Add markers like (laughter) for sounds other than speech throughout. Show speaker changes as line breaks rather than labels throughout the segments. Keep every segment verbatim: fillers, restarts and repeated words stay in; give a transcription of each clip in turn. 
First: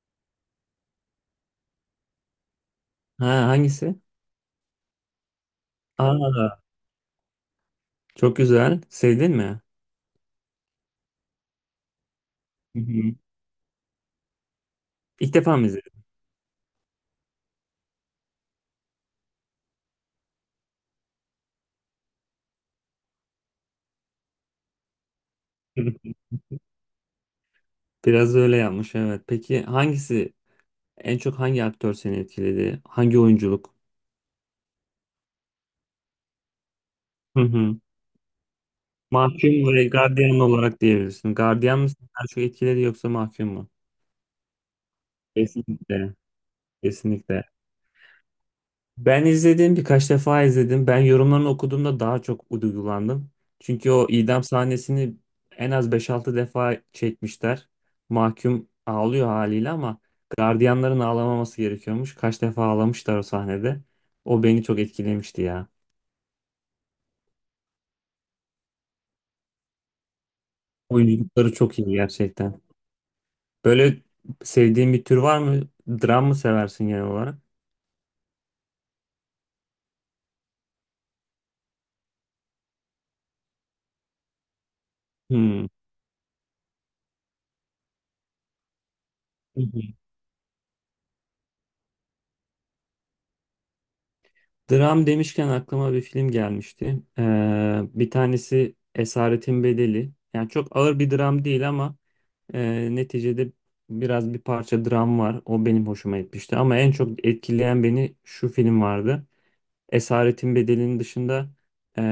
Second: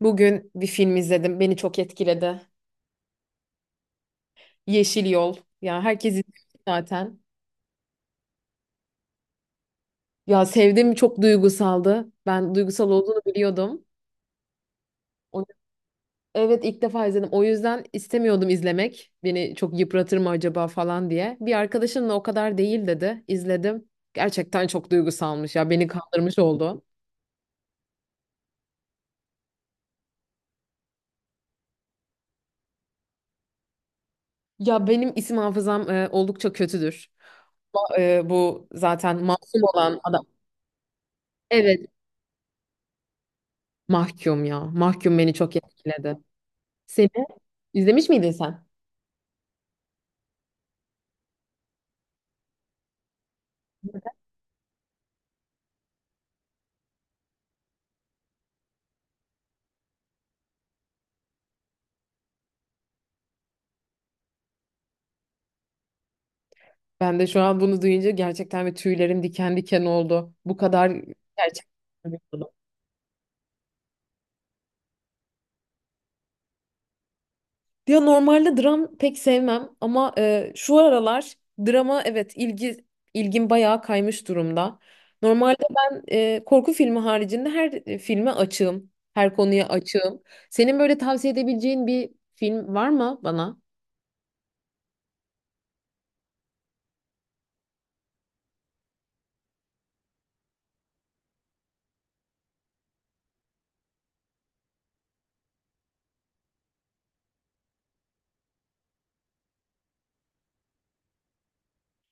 Bugün bir film izledim. Beni çok etkiledi.
Ha hangisi?
Yeşil Yol. Ya herkes izlemiş
Aa
zaten.
çok güzel. Sevdin mi?
Ya sevdim, çok duygusaldı. Ben
Hı
duygusal
hı.
olduğunu biliyordum.
İlk
O-
defa mı izledin?
Evet, ilk defa izledim. O yüzden istemiyordum izlemek. Beni çok yıpratır mı acaba falan diye. Bir arkadaşımla o kadar değil dedi. İzledim. Gerçekten çok duygusalmış ya. Beni
(laughs)
kandırmış oldu.
Biraz da öyle yapmış evet. Peki hangisi en çok hangi aktör seni etkiledi? Hangi oyunculuk?
Ya benim isim hafızam e, oldukça kötüdür.
Hı hı.
Ama, e, bu zaten masum
Mahkum ve
olan adam.
gardiyan olarak diyebilirsin. Gardiyan
Evet,
mı seni daha çok etkiledi yoksa mahkum mu?
mahkum ya. Mahkum beni çok
Kesinlikle.
etkiledi. Seni?
Kesinlikle.
İzlemiş miydin sen?
Ben izledim birkaç defa izledim. Ben yorumlarını okuduğumda daha çok duygulandım. Çünkü o idam sahnesini en az beş altı defa çekmişler. Mahkum ağlıyor haliyle ama gardiyanların ağlamaması gerekiyormuş. Kaç defa ağlamışlar o sahnede. O beni çok etkilemişti ya.
Ben de şu an bunu duyunca gerçekten bir tüylerim diken diken oldu. Bu kadar
Oyunculukları
gerçek.
çok iyi gerçekten. Böyle sevdiğin bir tür var mı? Dram mı seversin genel olarak?
Ya normalde dram pek sevmem ama e, şu aralar drama, evet, ilgi ilgim bayağı kaymış durumda. Normalde
Hmm.
ben e, korku filmi haricinde her e, filme açığım, her konuya açığım. Senin böyle tavsiye edebileceğin bir film var mı bana?
Dram demişken aklıma bir film gelmişti. Ee, bir tanesi Esaretin Bedeli. Yani çok ağır bir dram değil ama e, neticede biraz bir parça dram var. O benim hoşuma gitmişti. Ama en çok etkileyen beni şu film vardı. Esaretin Bedeli'nin dışında e,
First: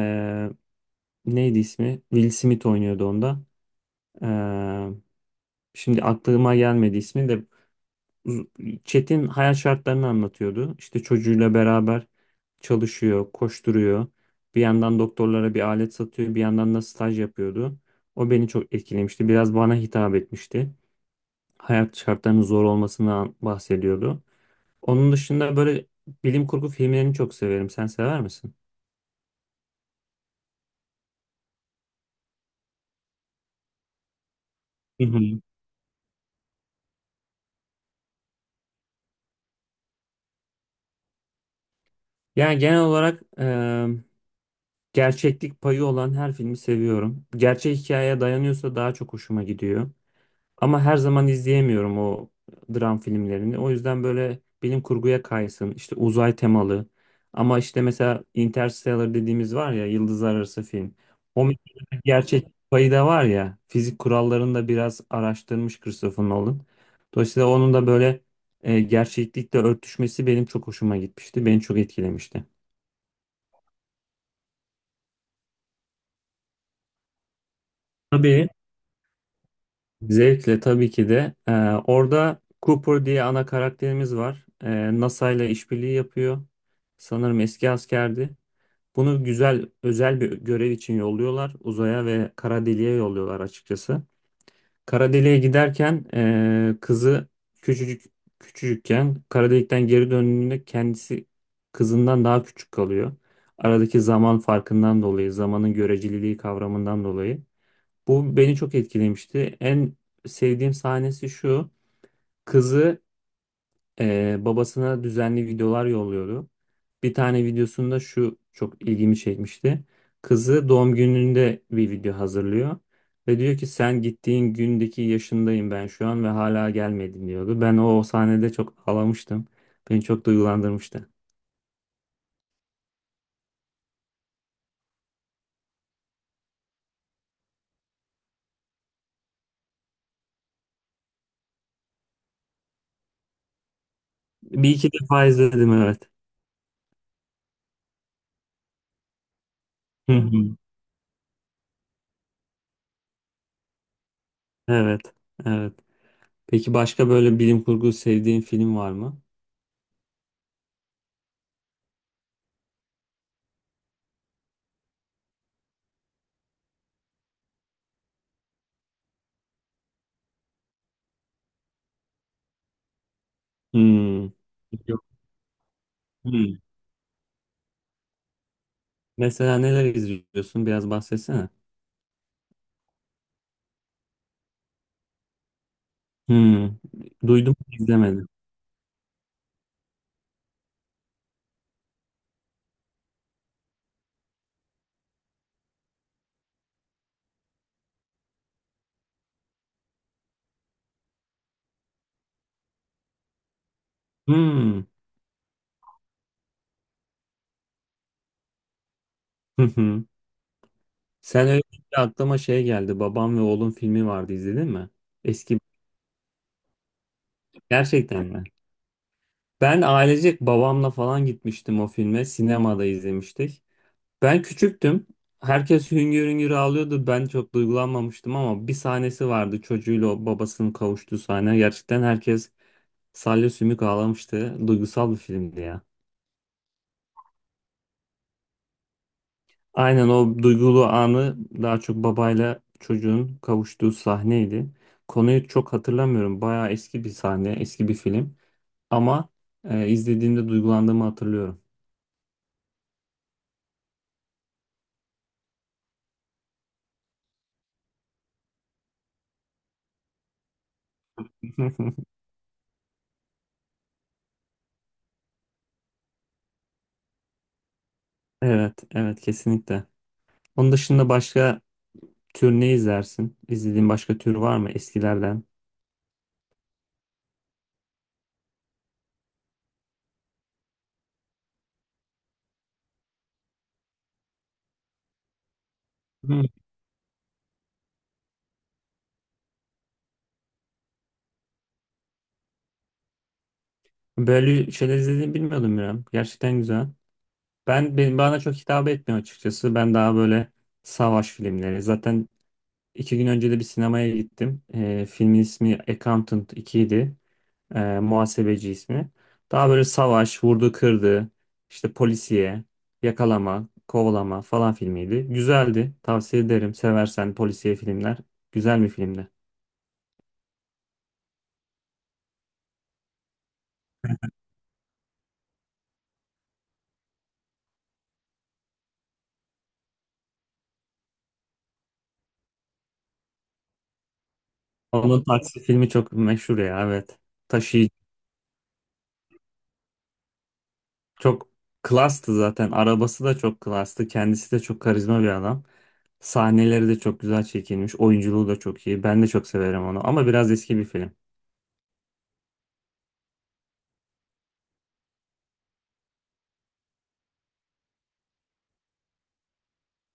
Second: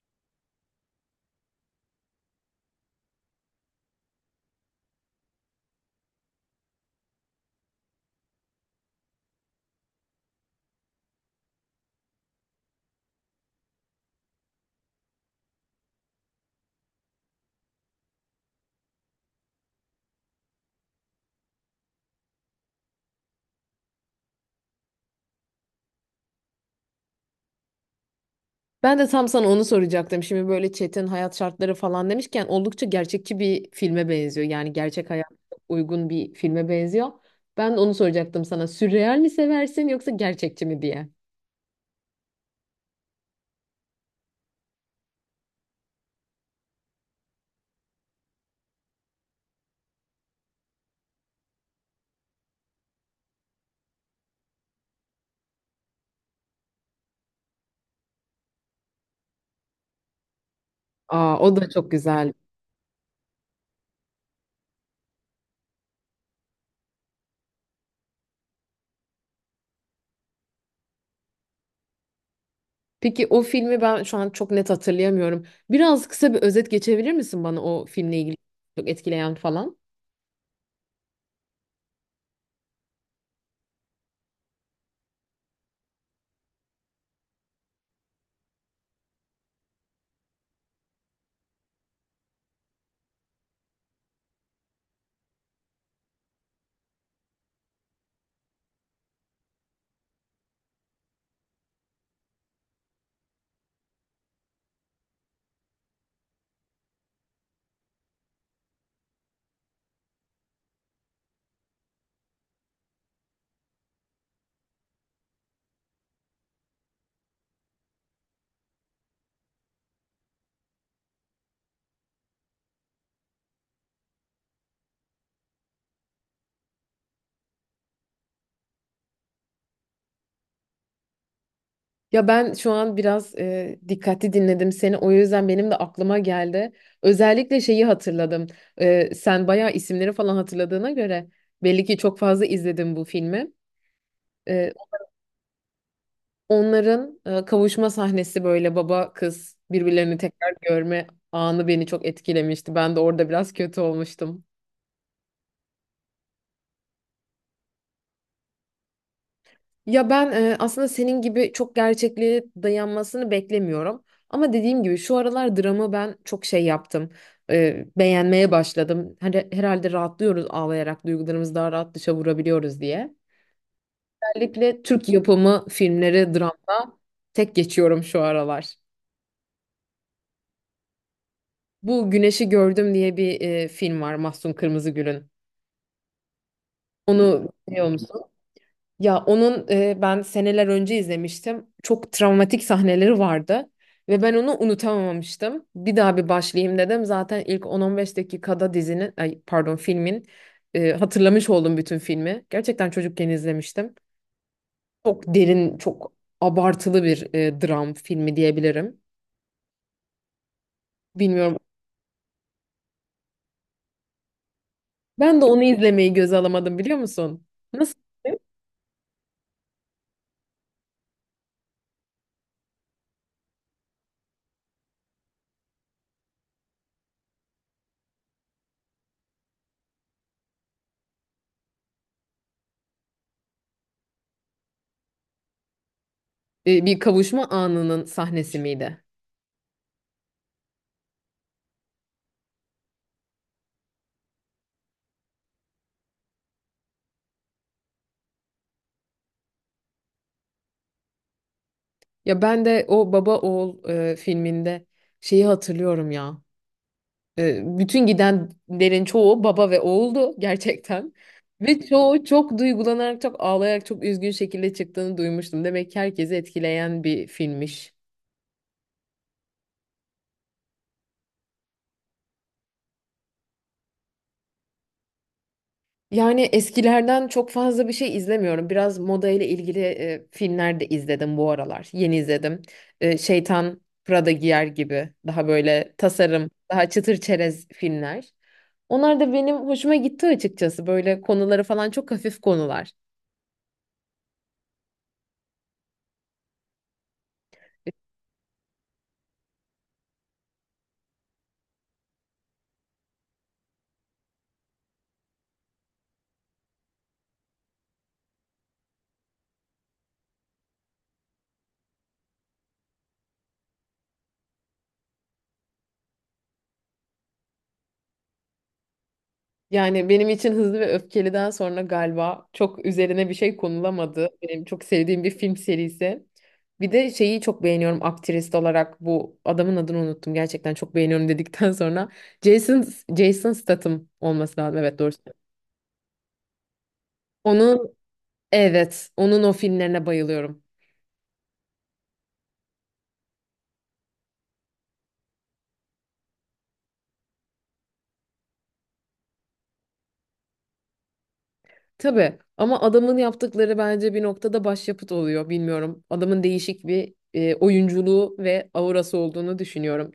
neydi ismi? Will Smith oynuyordu onda. E, şimdi aklıma gelmedi ismi de Çetin hayat şartlarını anlatıyordu. İşte çocuğuyla beraber çalışıyor, koşturuyor. Bir yandan doktorlara bir alet satıyor, bir yandan da staj yapıyordu. O beni çok etkilemişti. Biraz bana hitap etmişti. Hayat şartlarının zor olmasından bahsediyordu. Onun dışında böyle bilim kurgu filmlerini çok severim. Sen sever misin?
Ben de tam sana onu soracaktım. Şimdi böyle çetin hayat şartları falan demişken oldukça gerçekçi bir filme benziyor. Yani
Hı
gerçek hayata
hı.
çok uygun bir filme benziyor. Ben de onu soracaktım sana. Sürreal mi seversin yoksa gerçekçi mi diye.
Yani genel olarak e, gerçeklik payı olan her filmi seviyorum. Gerçek hikayeye dayanıyorsa daha çok hoşuma gidiyor. Ama her zaman izleyemiyorum o dram filmlerini. O yüzden böyle bilim kurguya kaysın, işte uzay temalı. Ama işte mesela Interstellar dediğimiz var ya, yıldızlar arası film.
Aa,
O
o da
mesela
çok
bir
güzel.
gerçek payı da var ya, fizik kurallarını da biraz araştırmış Christopher Nolan. Dolayısıyla onun da böyle e, gerçeklikle örtüşmesi benim çok hoşuma gitmişti, beni çok etkilemişti.
Peki o filmi ben şu an çok net hatırlayamıyorum. Biraz kısa bir özet geçebilir misin bana o filmle ilgili
Tabii.
çok etkileyen falan?
Zevkle tabii ki de. Ee, orada Cooper diye ana karakterimiz var. Ee, NASA ile işbirliği yapıyor. Sanırım eski askerdi. Bunu güzel özel bir görev için yolluyorlar. Uzaya ve kara deliğe yolluyorlar açıkçası. Kara deliğe giderken ee, kızı küçücük küçücükken kara delikten geri döndüğünde kendisi kızından daha küçük kalıyor. Aradaki zaman farkından dolayı, zamanın göreceliliği kavramından dolayı. Bu beni çok etkilemişti. En sevdiğim sahnesi şu. Kızı eee, babasına düzenli videolar yolluyordu. Bir tane videosunda şu çok ilgimi çekmişti. Kızı doğum gününde bir video hazırlıyor. Ve diyor ki sen gittiğin gündeki yaşındayım ben şu an ve hala gelmedin diyordu. Ben o sahnede çok ağlamıştım. Beni çok duygulandırmıştı.
Ya ben şu an biraz e, dikkatli dinledim seni. O yüzden benim de aklıma geldi. Özellikle şeyi hatırladım. E, sen bayağı isimleri falan hatırladığına göre belli ki çok fazla izledin bu filmi.
Bir
E,
iki defa izledim evet.
onların e, kavuşma sahnesi, böyle baba kız
Hı
birbirlerini tekrar
hı.
görme anı beni çok etkilemişti. Ben de orada biraz kötü olmuştum.
Evet, evet. Peki başka böyle bilim kurgu sevdiğin film var mı?
Ya ben e, aslında senin gibi çok gerçekliğe dayanmasını beklemiyorum. Ama dediğim gibi şu aralar drama ben çok şey yaptım. E, beğenmeye başladım. Hani herhalde rahatlıyoruz, ağlayarak duygularımızı daha rahat dışa vurabiliyoruz diye.
Hmm.
Özellikle Türk yapımı filmleri
Hmm.
dramda tek geçiyorum şu aralar.
Mesela neler izliyorsun? Biraz bahsetsene.
Bu Güneşi Gördüm diye bir e, film var, Mahsun Kırmızıgül'ün.
Hmm.
Onu
Duydum ama
biliyor musun?
izlemedim.
Ya onun, e, ben seneler önce izlemiştim. Çok travmatik sahneleri vardı ve ben onu unutamamıştım. Bir daha bir başlayayım dedim. Zaten ilk on on beş dakikada dizinin, ay pardon filmin e, hatırlamış oldum bütün filmi. Gerçekten çocukken izlemiştim.
Hmm.
Çok derin, çok abartılı bir e, dram filmi diyebilirim.
Hı hı. Sen
Bilmiyorum.
öyle deyince aklıma şey geldi. Babam ve oğlum filmi vardı izledin mi?
Ben de
Eski
onu izlemeyi göze alamadım, biliyor musun? Nasıl?
gerçekten mi? Ben ailecek babamla falan gitmiştim o filme. Sinemada izlemiştik. Ben küçüktüm. Herkes hüngür hüngür ağlıyordu. Ben çok duygulanmamıştım ama bir sahnesi vardı. Çocuğuyla o babasının kavuştuğu sahne. Gerçekten herkes salya sümük ağlamıştı. Duygusal bir filmdi ya.
E, bir kavuşma anının sahnesi miydi?
Aynen o duygulu anı daha çok babayla çocuğun kavuştuğu sahneydi. Konuyu çok hatırlamıyorum. Bayağı eski bir sahne, eski bir film. Ama e, izlediğimde duygulandığımı hatırlıyorum.
Ya ben de o Baba Oğul e, filminde şeyi hatırlıyorum ya. E, bütün gidenlerin çoğu baba ve oğuldu gerçekten. Ve
(laughs)
çoğu çok duygulanarak, çok ağlayarak, çok üzgün şekilde çıktığını duymuştum. Demek ki herkesi etkileyen bir filmmiş.
Evet, evet kesinlikle. Onun dışında başka tür ne izlersin? İzlediğin başka tür var mı eskilerden?
Yani eskilerden çok fazla bir şey izlemiyorum. Biraz moda ile ilgili e, filmler de izledim bu aralar. Yeni izledim. E, Şeytan Prada Giyer gibi daha böyle
Hmm.
tasarım, daha çıtır çerez filmler. Onlar da benim hoşuma gitti açıkçası. Böyle konuları falan çok hafif konular.
Böyle şeyler izlediğini bilmiyordum ya. Gerçekten güzel. Ben benim bana çok hitap etmiyor açıkçası. Ben daha böyle savaş filmleri. Zaten İki gün önce de bir sinemaya gittim. Ee, filmin ismi Accountant iki idi. Ee, muhasebeci ismi. Daha böyle savaş, vurdu kırdı, işte polisiye, yakalama, kovalama falan filmiydi. Güzeldi. Tavsiye ederim. Seversen polisiye filmler. Güzel bir filmdi.
Yani benim için Hızlı ve Öfkeli'den sonra galiba çok üzerine bir şey konulamadı. Benim çok sevdiğim bir film serisi. Bir de şeyi çok beğeniyorum, aktrist olarak. Bu adamın adını unuttum. Gerçekten çok beğeniyorum dedikten (laughs) sonra Jason Jason Statham olması lazım. Evet, doğru.
Onun taksi filmi çok meşhur ya evet.
Onun,
Taşıyıcı.
evet, onun o filmlerine bayılıyorum.
Çok klastı zaten. Arabası da çok klastı. Kendisi de çok karizma bir adam. Sahneleri de çok güzel çekilmiş. Oyunculuğu da çok iyi. Ben de çok severim onu. Ama biraz eski bir film.
Tabii ama adamın yaptıkları bence bir noktada başyapıt oluyor, bilmiyorum. Adamın değişik bir e, oyunculuğu ve aurası olduğunu düşünüyorum.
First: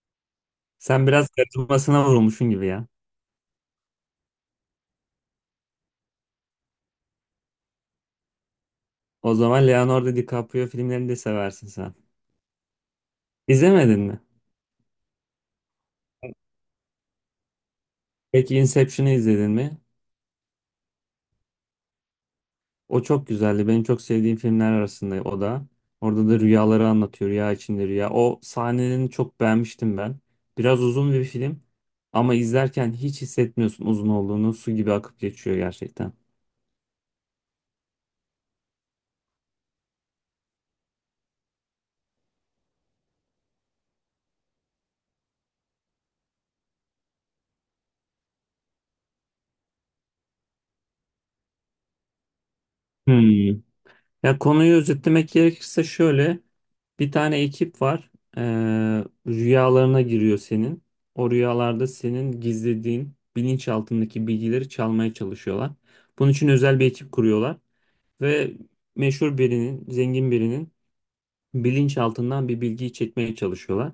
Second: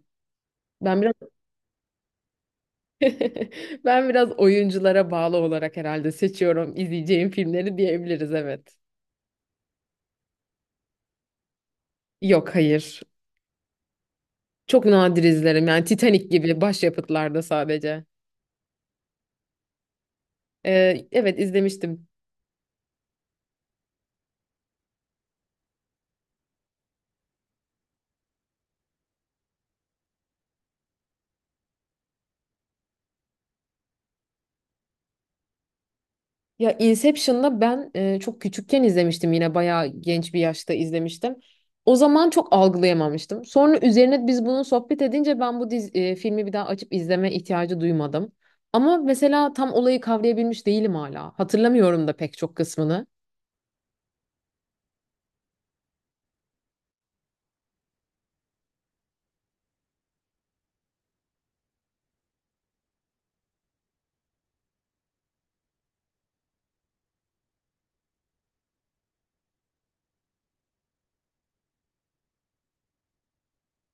Ben
Sen
biraz
biraz karizmasına vurulmuşsun gibi ya.
(laughs) ben biraz oyunculara bağlı olarak herhalde seçiyorum izleyeceğim filmleri diyebiliriz, evet.
O zaman Leonardo DiCaprio filmlerini de seversin sen.
Yok, hayır.
İzlemedin mi?
Çok nadir izlerim, yani Titanic gibi başyapıtlarda sadece.
Peki Inception'ı izledin mi?
Ee, evet, izlemiştim.
O çok güzeldi. Benim çok sevdiğim filmler arasında o da. Orada da rüyaları anlatıyor. Rüya içinde rüya. O sahnelerini çok beğenmiştim ben. Biraz uzun bir film. Ama izlerken hiç hissetmiyorsun uzun olduğunu. Su gibi akıp geçiyor gerçekten.
Ya Inception'da ben e, çok küçükken izlemiştim, yine bayağı genç bir yaşta izlemiştim. O zaman çok algılayamamıştım. Sonra üzerine biz bunu sohbet edince ben bu diz, e, filmi bir daha açıp izleme ihtiyacı duymadım. Ama mesela tam olayı kavrayabilmiş değilim hala. Hatırlamıyorum da pek çok kısmını.
Hmm. Ya konuyu özetlemek gerekirse şöyle bir tane ekip var. Ee, rüyalarına giriyor senin. O rüyalarda senin gizlediğin bilinçaltındaki bilgileri çalmaya çalışıyorlar. Bunun için özel bir ekip kuruyorlar ve meşhur birinin, zengin birinin bilinçaltından bir bilgiyi çekmeye çalışıyorlar.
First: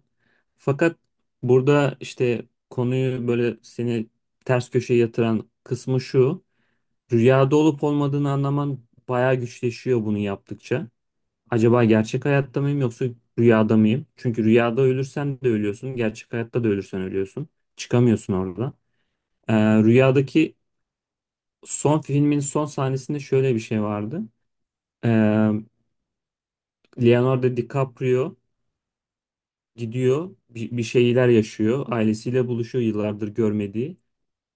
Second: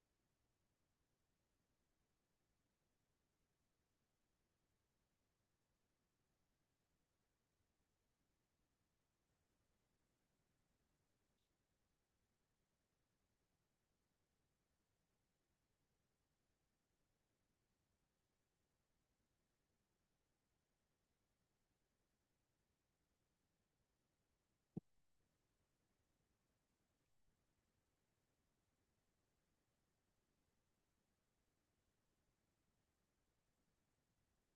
Fakat burada işte konuyu böyle seni ters köşeye yatıran kısmı şu. Rüyada olup olmadığını anlaman bayağı güçleşiyor bunu yaptıkça. Acaba gerçek hayatta mıyım yoksa rüyada mıyım? Çünkü rüyada ölürsen de ölüyorsun, gerçek hayatta da ölürsen ölüyorsun. Çıkamıyorsun orada. Ee, rüyadaki son filmin son sahnesinde şöyle bir şey vardı. Ee, Leonardo DiCaprio gidiyor, bir, bir şeyler yaşıyor, ailesiyle buluşuyor yıllardır görmediği.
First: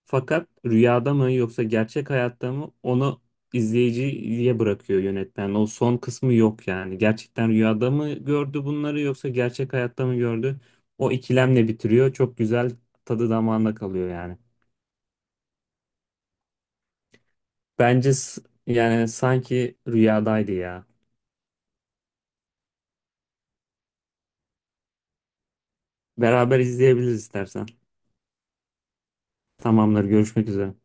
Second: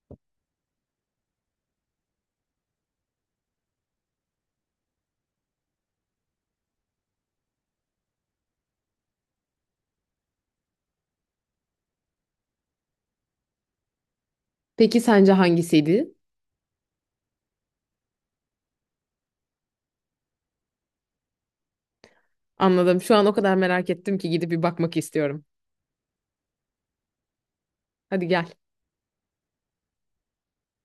Fakat rüyada mı yoksa gerçek hayatta mı onu izleyiciye bırakıyor yönetmen. O son kısmı yok yani. Gerçekten rüyada mı gördü bunları yoksa gerçek hayatta mı gördü? O ikilemle bitiriyor. Çok güzel tadı damağında kalıyor yani.
Peki sence hangisiydi?
Bence s- yani sanki rüyadaydı ya.
Anladım. Şu an o kadar merak ettim ki gidip bir bakmak istiyorum.
Beraber izleyebiliriz istersen.
Hadi gel.
Tamamdır, görüşmek üzere.